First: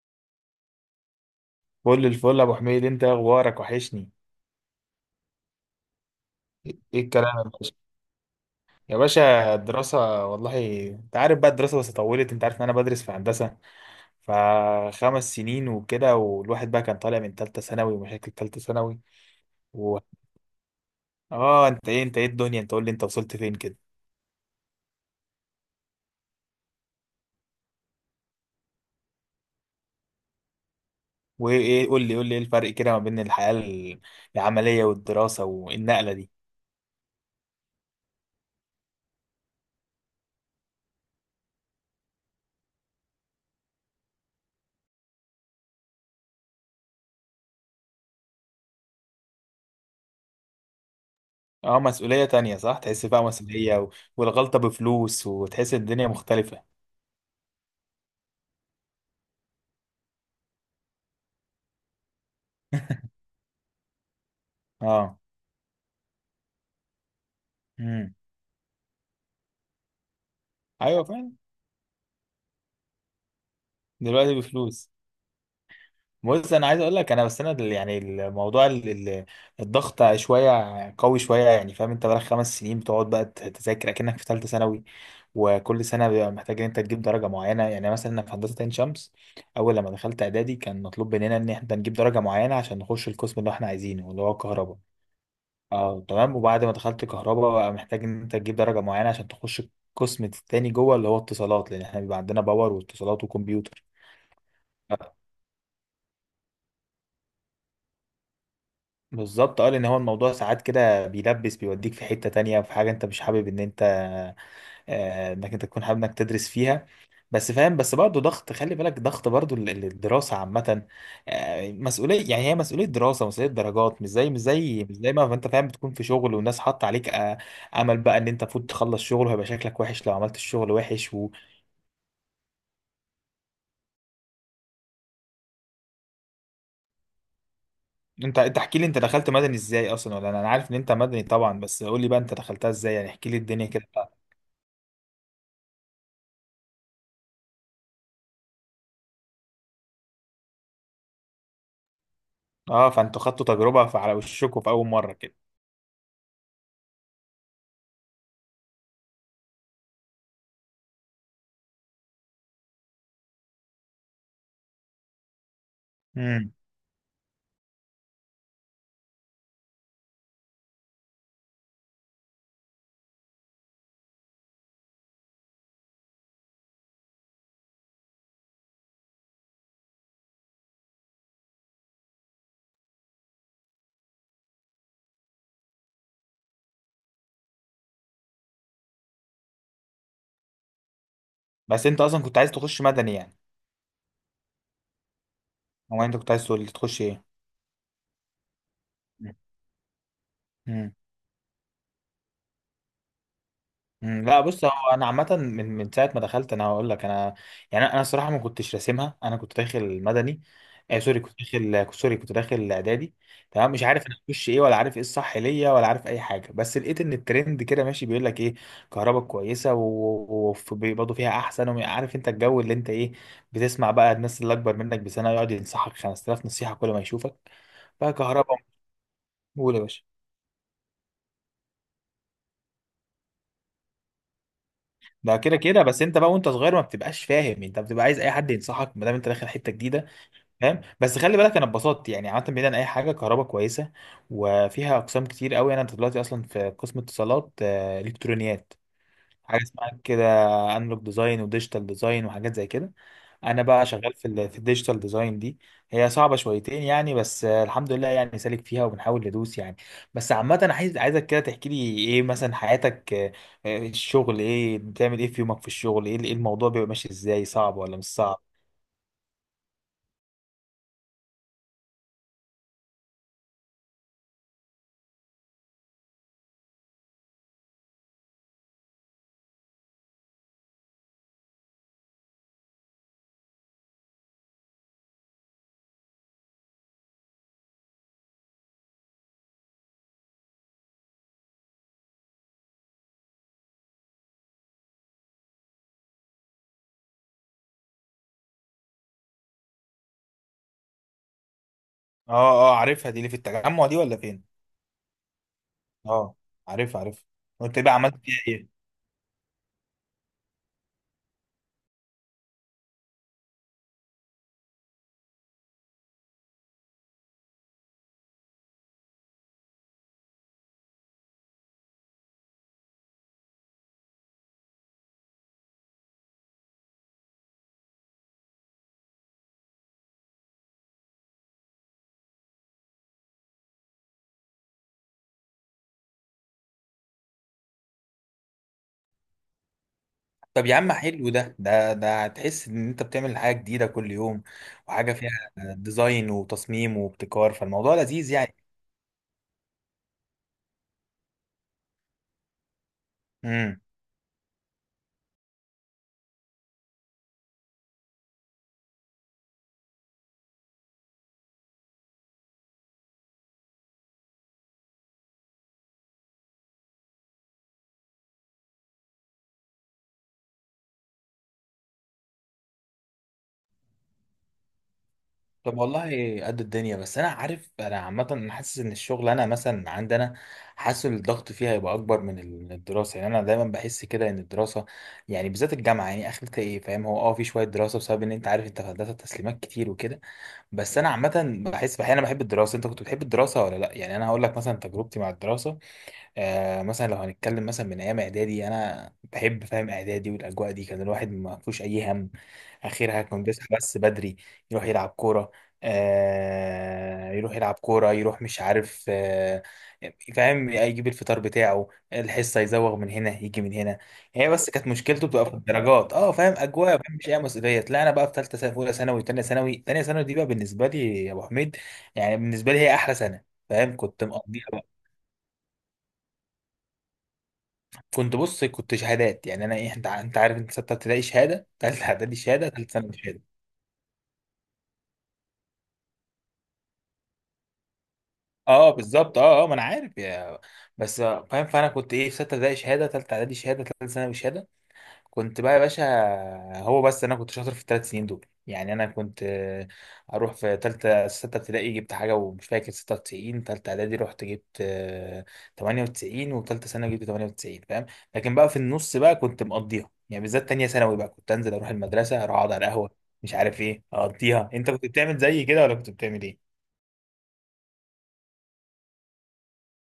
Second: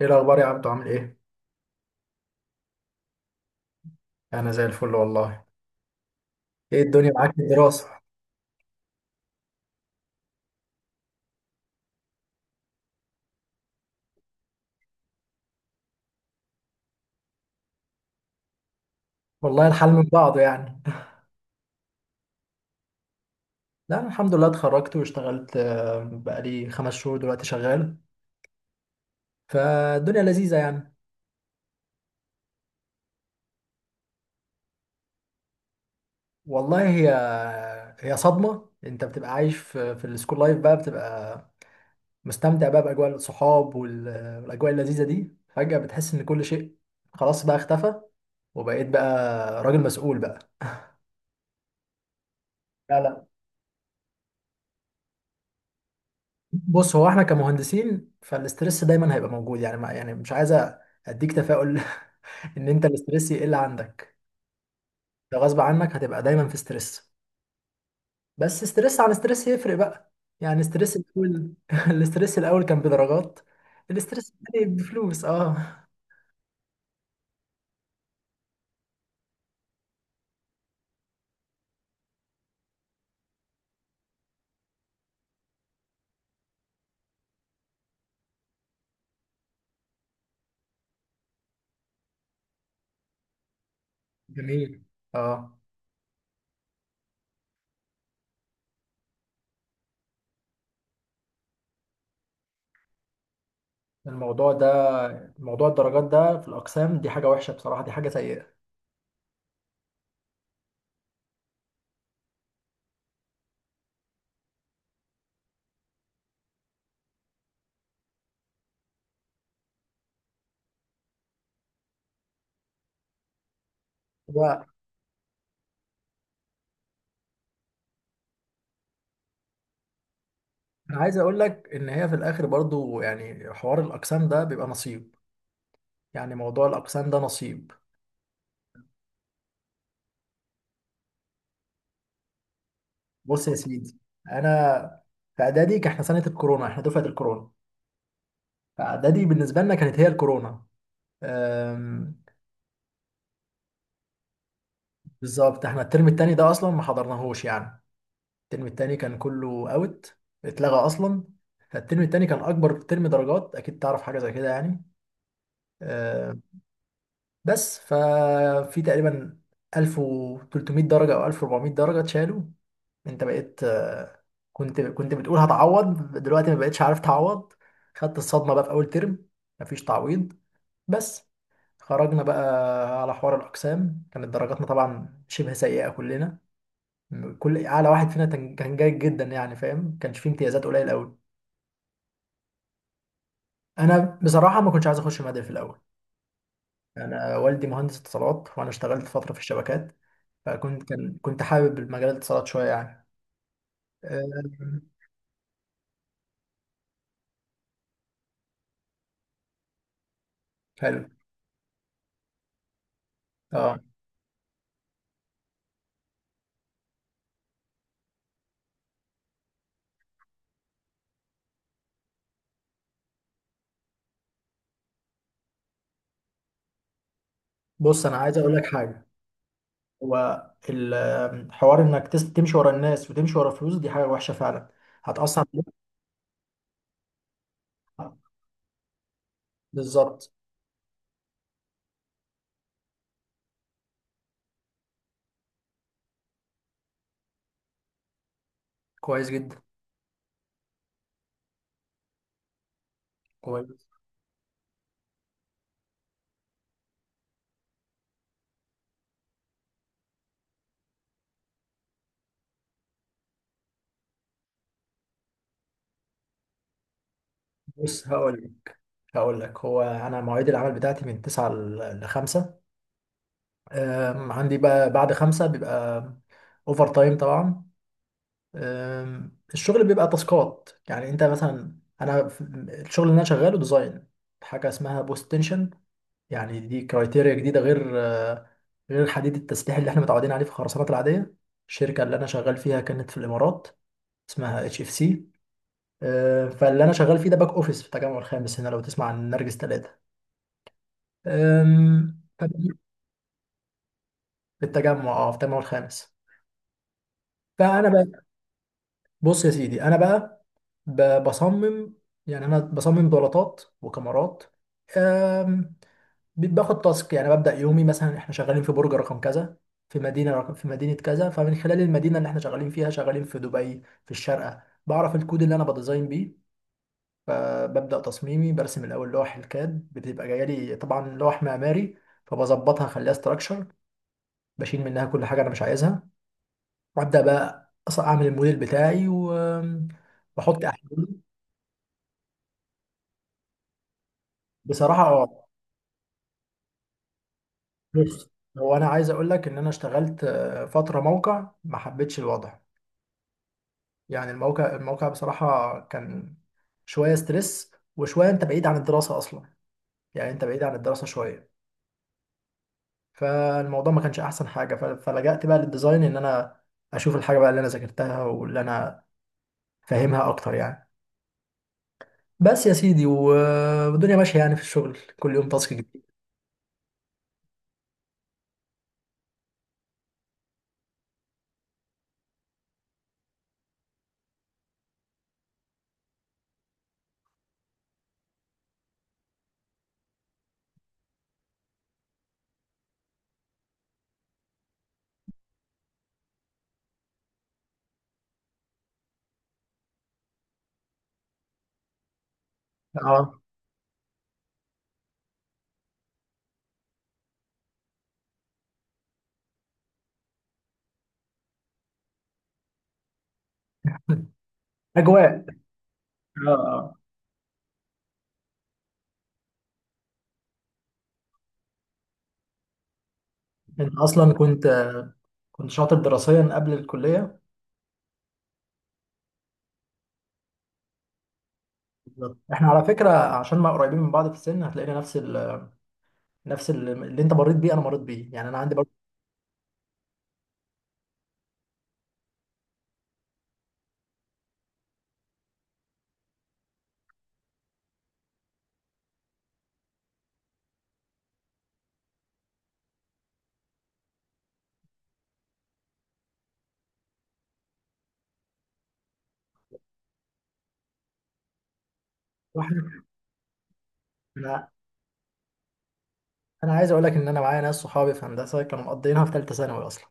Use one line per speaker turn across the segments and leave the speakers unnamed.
ايه الاخبار يا عبدو؟ عامل ايه؟
فل الفل يا ابو حميد، انت إيه اخبارك؟ وحشني.
انا زي الفل والله. ايه
ايه
الدنيا معاك
الكلام
في
يا باشا؟
الدراسه؟
يا باشا الدراسه والله. انت عارف بقى الدراسه، بس طولت. انت عارف ان انا بدرس في هندسه، فخمس سنين وكده، والواحد بقى كان طالع من ثالثه ثانوي ومشاكل ثالثه ثانوي.
والله الحال
و...
من بعضه يعني.
اه، انت ايه الدنيا، انت قول لي انت وصلت فين كده؟
لا، أنا الحمد لله اتخرجت واشتغلت، بقالي خمس شهور دلوقتي شغال. فالدنيا لذيذه يعني.
وايه؟ قول لي ايه الفرق كده ما بين الحياه العمليه والدراسه، والنقله دي؟
والله، هي صدمه. انت بتبقى عايش في السكول لايف بقى، بتبقى مستمتع بقى باجواء الصحاب والاجواء اللذيذه دي. فجاه بتحس ان كل شيء خلاص بقى اختفى، وبقيت بقى راجل مسؤول بقى.
اه، مسؤوليه تانية، صح،
لا،
تحس بقى
لا.
مسؤوليه، والغلطه بفلوس، وتحس الدنيا مختلفه.
بص، هو احنا كمهندسين فالاسترس دايما هيبقى موجود يعني، ما يعني مش عايز اديك تفاؤل ان انت الاسترس يقل عندك.
اه.
ده غصب عنك، هتبقى دايما في ستريس.
امم.
بس ستريس عن ستريس يفرق بقى. يعني ستريس
ايوه فعلا.
الاول الاسترس الاول كان بدرجات. الاسترس
دلوقتي
الثاني
بفلوس.
بفلوس، اه.
بص، انا عايز اقول لك انا، بس انا يعني الموضوع الضغط شويه، قوي شويه. يعني فاهم؟ انت بقالك خمس سنين بتقعد بقى تذاكر اكنك في ثالثه ثانوي، وكل سنه بيبقى محتاج ان انت تجيب درجه معينه. يعني مثلا أنا في هندسه عين شمس، اول لما دخلت اعدادي كان مطلوب مننا ان احنا نجيب درجه معينه عشان نخش القسم اللي احنا عايزينه، اللي هو الكهرباء.
جميل، اه.
اه تمام. وبعد ما دخلت كهرباء، بقى محتاج ان انت تجيب درجه معينه عشان تخش القسم التاني جوه، اللي هو اتصالات، لان احنا بيبقى عندنا باور واتصالات وكمبيوتر.
الموضوع ده، موضوع الدرجات ده في الاقسام دي حاجه وحشه بصراحه، دي حاجه سيئه.
بالظبط، اه. لان هو الموضوع ساعات كده بيلبس، بيوديك في حتة تانية، في حاجة انت مش حابب ان انت، انك انت تكون حابب انك تدرس فيها. بس فاهم، بس برضه ضغط. خلي بالك ضغط برضه الدراسة عامة. مسؤولية. يعني هي مسؤولية دراسة، مسؤولية درجات، مش زي مش
وانا
زي مش زي ما انت فاهم، بتكون في شغل والناس حاطة عليك امل بقى ان انت المفروض تخلص شغل، وهيبقى شكلك وحش لو عملت الشغل وحش،
عايز
وانت.
اقول لك ان هي في الاخر برضو يعني حوار الاقسام ده بيبقى نصيب. يعني موضوع الاقسام ده نصيب.
انت احكي لي، انت دخلت مدني ازاي اصلا؟ ولا انا، عارف ان انت مدني طبعا، بس قول لي بقى انت دخلتها ازاي؟ يعني احكي لي
بص يا
الدنيا كده.
سيدي، انا في اعدادي كان احنا سنه الكورونا، احنا دفعه الكورونا. فاعدادي بالنسبه لنا كانت هي الكورونا. أم،
اه، فانتوا خدتوا تجربة فعلى وشكوا في اول مرة كده؟
بالظبط، احنا الترم التاني ده اصلا ما حضرناهوش يعني. الترم التاني كان كله اوت، اتلغى اصلا. فالترم التاني كان اكبر ترم درجات، اكيد تعرف حاجه زي كده يعني.
امم.
بس ففي تقريبا 1300 درجة أو 1400 درجة اتشالوا. أنت بقيت، كنت بتقول هتعوض، دلوقتي ما بقتش عارف تعوض. خدت الصدمة بقى في أول ترم، مفيش تعويض. بس خرجنا بقى على حوار الأقسام، كانت درجاتنا طبعا شبه سيئة كلنا. كل أعلى واحد فينا كان جيد جدا يعني، فاهم، كانش فيه امتيازات، قليل أوي.
بس انت اصلا كنت عايز تخش مدني يعني؟
أنا بصراحة ما كنتش عايز أخش مدني في الأول.
او انت كنت عايز تخش ايه؟
أنا والدي مهندس اتصالات، وأنا اشتغلت فترة في الشبكات. فكنت
امم.
كان كنت حابب المجال الاتصالات شويه يعني.
لا بص، هو
آه،
انا عامه، من ساعه ما دخلت، انا هقول لك انا يعني انا الصراحه ما كنتش راسمها. انا كنت داخل مدني، آه
حلو،
سوري. كنت داخل اعدادي. تمام،
اه.
مش عارف انا هخش ايه، ولا عارف ايه الصح ليا، ولا عارف اي حاجه. بس لقيت ان الترند كده ماشي، بيقول لك ايه، كهرباء كويسه وبرضه فيها احسن. وعارف انت الجو اللي انت ايه، بتسمع بقى الناس اللي اكبر منك بسنه يقعد ينصحك 5000 نصيحه كل ما يشوفك،
بص
بقى
انا عايز اقول لك
كهرباء.
حاجه،
قول يا باشا.
هو الحوار انك تمشي ورا الناس وتمشي ورا فلوس دي حاجه وحشه فعلا،
ده
هتاثر
كده
عليك.
كده، بس انت بقى وانت صغير ما بتبقاش فاهم. انت بتبقى عايز اي حد ينصحك ما دام انت داخل حته جديده.
بالظبط.
فاهم؟ بس خلي بالك، انا اتبسطت يعني عامه. بعيدا عن اي حاجه، كهرباء كويسه وفيها اقسام كتير قوي. انا دلوقتي اصلا في قسم اتصالات، الكترونيات.
كويس جدا.
حاجه اسمها كده، انلوج ديزاين وديجيتال ديزاين وحاجات زي كده. انا بقى
كويس.
شغال في الديجيتال ديزاين دي. هي صعبه شويتين يعني، بس الحمد لله، يعني سالك فيها وبنحاول ندوس يعني. بس عامه انا عايزك كده تحكي لي ايه مثلا حياتك، الشغل ايه؟ بتعمل ايه في يومك في الشغل؟ ايه؟ إيه الموضوع بيبقى ماشي ازاي؟ صعب ولا مش
بص
صعب؟
هقول لك، هو انا مواعيد العمل بتاعتي من 9 ل 5. عندي بقى بعد 5 بيبقى اوفر تايم طبعا. الشغل بيبقى تاسكات، يعني انت مثلا الشغل اللي انا شغاله ديزاين، حاجه اسمها بوست تنشن. يعني دي كرايتيريا جديده غير، غير حديد التسليح اللي احنا متعودين عليه في الخرسانات العاديه. الشركه اللي انا شغال فيها كانت في الامارات، اسمها اتش اف سي. فاللي انا شغال فيه ده باك اوفيس في التجمع الخامس هنا، لو تسمع عن نرجس ثلاثة.
اه اه، عارفها دي، اللي في التجمع دي ولا فين؟
في التجمع، اه، في التجمع الخامس.
اه، عارف عارف. وانت
فانا،
بقى عملت فيها ايه؟
بص يا سيدي، انا بقى بصمم، يعني انا بصمم بلاطات وكاميرات. آم، باخد تاسك، يعني ببدأ يومي مثلا احنا شغالين في برج رقم كذا، في مدينة كذا. فمن خلال المدينة اللي احنا شغالين فيها، شغالين في دبي في الشارقة، بعرف الكود اللي انا بديزاين بيه. فببدأ تصميمي برسم الاول لوح الكاد، بتبقى جايه لي طبعا لوح معماري، فبظبطها اخليها استراكشر. بشيل منها كل حاجة انا مش عايزها، وابدأ بقى اعمل الموديل بتاعي واحط
طب يا عم،
احلام.
حلو ده. هتحس ان انت بتعمل حاجه جديده كل يوم،
بصراحة
وحاجه فيها
اه.
ديزاين وتصميم وابتكار. فالموضوع
بص،
لذيذ يعني.
هو أنا عايز أقول لك إن أنا اشتغلت، فترة موقع، ما حبيتش الوضع.
امم.
يعني الموقع، بصراحة كان شوية ستريس، وشوية أنت بعيد عن الدراسة أصلا. يعني أنت بعيد عن الدراسة شوية، فالموضوع ما كانش أحسن حاجة. فلجأت بقى للديزاين إن أنا أشوف الحاجة بقى اللي أنا ذاكرتها واللي أنا فاهمها أكتر يعني. بس يا سيدي، والدنيا ماشية يعني، في الشغل كل يوم تاسك
طب
جديد.
والله، قد الدنيا. بس انا عارف، انا عامه انا حاسس ان الشغل، انا مثلا عندنا، حاسس إن الضغط فيها هيبقى اكبر من من الدراسه. يعني انا دايما بحس كده ان الدراسه يعني بالذات الجامعه يعني اخرتها ايه، فاهم؟ هو اه، في شويه دراسه بسبب ان انت عارف، انت في هندسه تسليمات كتير وكده. بس انا عامه بحس احيانا بحب الدراسه. انت كنت بتحب الدراسه ولا لا؟ يعني انا هقول لك مثلا تجربتي مع الدراسه، آه، مثلا لو هنتكلم مثلا من ايام اعدادي. انا بحب، فاهم، اعدادي والاجواء دي، كان الواحد ما فيهوش اي هم. اخرها
اه.
كان بيصحى بس بدري، يروح يلعب كوره، يروح يلعب كوره، يروح مش عارف فاهم، يجيب الفطار بتاعه، الحصه يزوغ من هنا يجي من هنا. هي بس كانت مشكلته بتبقى
أجواء،
في الدرجات. اه،
اه،
فاهم،
آه.
اجواء، فاهم، مش اي مسؤوليه. لا، انا بقى في ثالثه ثانوي، اولى ثانوي، ثانيه ثانوي دي بقى بالنسبه لي يا ابو حميد، يعني بالنسبه لي هي احلى سنه. فاهم؟
أنت
كنت
أصلا كنت،
مقضيها.
شاطر دراسيا قبل الكلية.
كنت، بص، كنت شهادات. يعني انا ايه، انت انت عارف، انت سته ابتدائي شهاده، ثالثه اعدادي
بالظبط، احنا
شهاده،
على
ثالثه
فكرة،
ثانوي شهاده.
عشان ما قريبين من بعض في السن، هتلاقينا نفس اللي انت مريت بيه انا مريت بيه يعني، انا عندي
اه
برضه
بالظبط اه. اه، ما انا عارف يا، بس فاهم. فانا كنت ايه، في سته ابتدائي شهاده، ثالثه اعدادي شهاده، ثالثه ثانوي شهاده. كنت بقى يا باشا، هو بس انا كنت شاطر في الثلاث سنين دول. يعني انا كنت اروح في ثالثه سته ابتدائي جبت حاجه ومش فاكر 96، ثالثه اعدادي رحت جبت 98، وثالثه ثانوي جبت 98، فاهم. لكن بقى في النص بقى كنت مقضيها يعني، بالذات تانية ثانوي بقى كنت انزل، اروح المدرسه، اروح
واحد.
اقعد على القهوه، مش عارف ايه،
انا
اقضيها. انت كنت بتعمل زي كده، ولا كنت بتعمل ايه؟
انا عايز اقول لك ان انا معايا ناس صحابي في هندسة كانوا مقضيينها في ثالثة ثانوي اصلا،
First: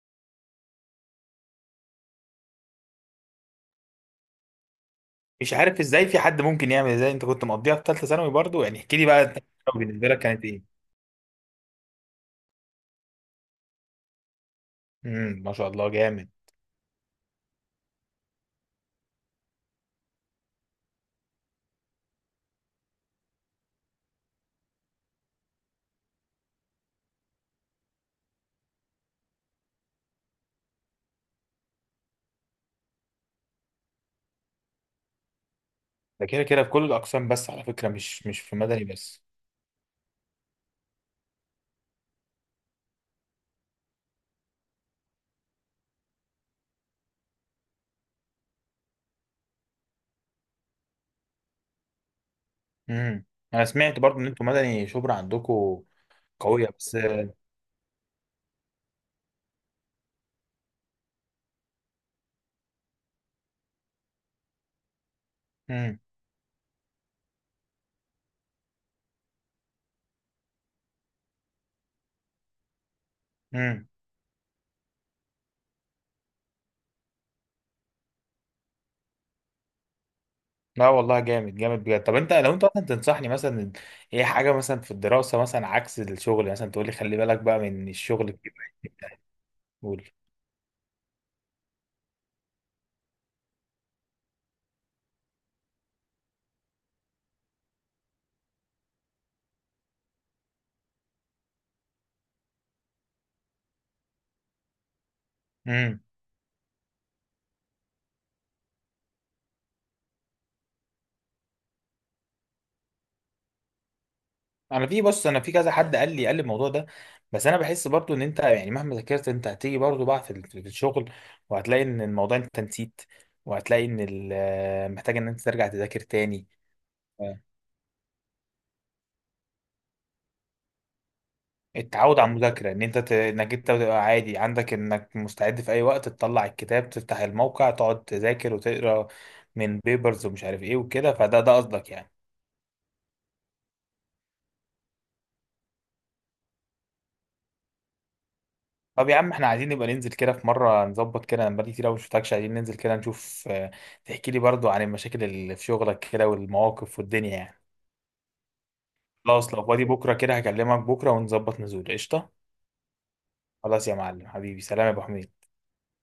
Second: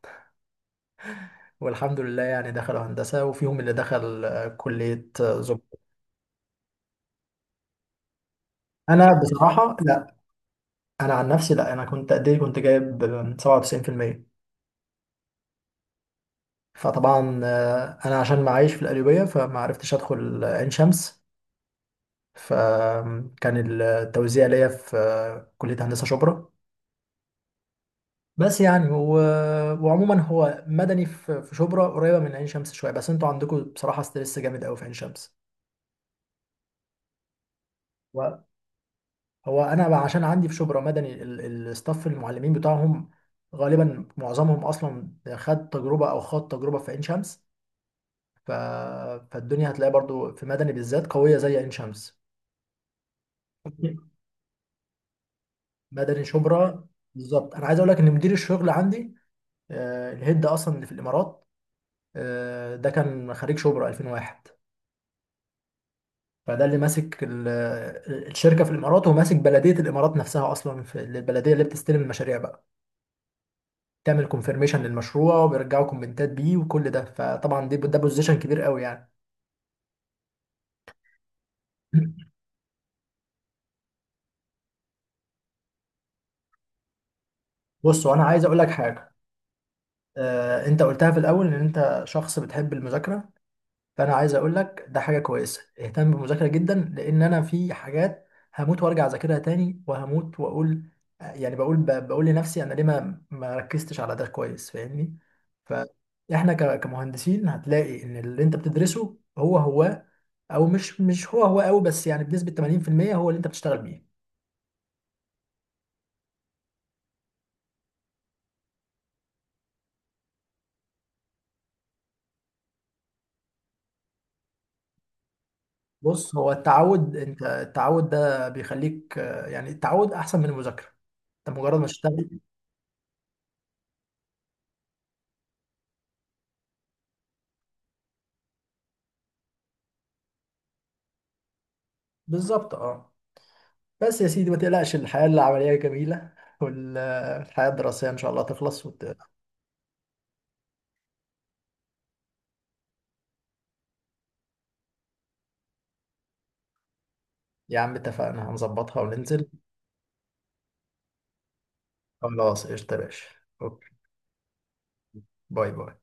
والحمد لله يعني دخلوا هندسة، وفيهم اللي دخل كلية
مش
زب.
عارف ازاي في حد ممكن يعمل زي، انت كنت مقضيها في ثالثه ثانوي برضو. يعني احكي لي
انا
بقى، تالتة
بصراحة
ثانوي بالنسبه
لا،
لك كانت ايه؟
انا عن نفسي لا. انا كنت قد ايه؟ كنت جايب 97%.
امم، ما شاء الله، جامد.
فطبعا، انا عشان معايش في القليوبية فما عرفتش ادخل عين شمس، فكان التوزيع ليا في كلية هندسة شبرا. بس يعني، وعموما، هو مدني في شبرا قريبة من عين شمس شوية، بس انتوا عندكم بصراحة ستريس جامد قوي في عين شمس.
ده كده كده في كل الأقسام، بس على فكرة مش
هو،
مش في مدني بس.
انا بقى عشان عندي في شبرا مدني، الستاف المعلمين بتاعهم غالبا معظمهم اصلا خد تجربة او خد تجربة في عين شمس. ف... فالدنيا هتلاقي برضو في مدني بالذات قوية زي عين شمس.
امم. أنا سمعت برضو إن أنتوا مدني شبرا عندكم
مدني
قوية.
شبرا.
بس
بالظبط، انا عايز اقول لك ان مدير الشغل عندي، الهيد اصلا اللي في الامارات، ده كان خريج شبرا 2001.
امم.
فده اللي ماسك الشركه في الامارات، وماسك بلديه الامارات نفسها. اصلا في البلديه اللي بتستلم المشاريع بقى،
امم.
تعمل كونفيرميشن للمشروع، وبيرجعوا كومنتات بيه، وكل ده. فطبعا ده بوزيشن كبير قوي يعني.
لا والله، جامد جامد، بجد. طب، أنت لو أنت مثلا تنصحني مثلا، إيه حاجة مثلا في الدراسة مثلا عكس الشغل، مثلا تقول لي خلي بالك بقى من
بص، وانا
الشغل
عايز
كده.
اقول لك حاجه.
قول.
انت قلتها في الاول ان انت شخص بتحب المذاكره. فانا عايز اقول لك، ده حاجه كويسه، اهتم بالمذاكره جدا، لان انا في حاجات هموت وارجع اذاكرها تاني، وهموت واقول. يعني بقول، بقول لنفسي، انا ليه ما ركزتش على ده كويس فاهمني؟
امم.
فاحنا كمهندسين هتلاقي ان اللي انت بتدرسه هو هو، او مش هو هو قوي، بس يعني بنسبه 80% هو اللي انت بتشتغل بيه.
أنا في، بص، أنا في كذا حد قال لي، الموضوع ده. بس أنا بحس برضو إن أنت يعني مهما ذاكرت أنت هتيجي برضو بقى في الشغل، وهتلاقي إن الموضوع أنت نسيت، وهتلاقي إن محتاج إن أنت ترجع تذاكر
بص،
تاني.
هو التعود، انت
آه.
التعود ده بيخليك، يعني التعود احسن من المذاكره. انت مجرد ما
التعود على
تشتغل.
المذاكرة، ان انت انك انت تبقى عادي عندك انك مستعد في اي وقت تطلع الكتاب، تفتح الموقع، تقعد تذاكر وتقرا من بيبرز ومش عارف ايه وكده، فده ده قصدك يعني.
بالظبط، اه. بس يا سيدي ما تقلقش، الحياة العملية جميلة، والحياة الدراسية إن شاء الله تخلص
طب يا عم، احنا عايزين نبقى ننزل كده في مرة نظبط كده. انا بقالي كتير قوي ما شفتكش. عايزين ننزل كده نشوف، تحكي لي برضو عن المشاكل اللي في شغلك كده والمواقف والدنيا يعني.
يا عم اتفقنا هنظبطها وننزل.
خلاص، لو فاضي بكرة كده هكلمك بكرة ونظبط نزول. قشطة.
خلاص قشطة يا باشا.
خلاص
أوكي.
يا معلم حبيبي، سلام يا ابو حميد.
باي باي.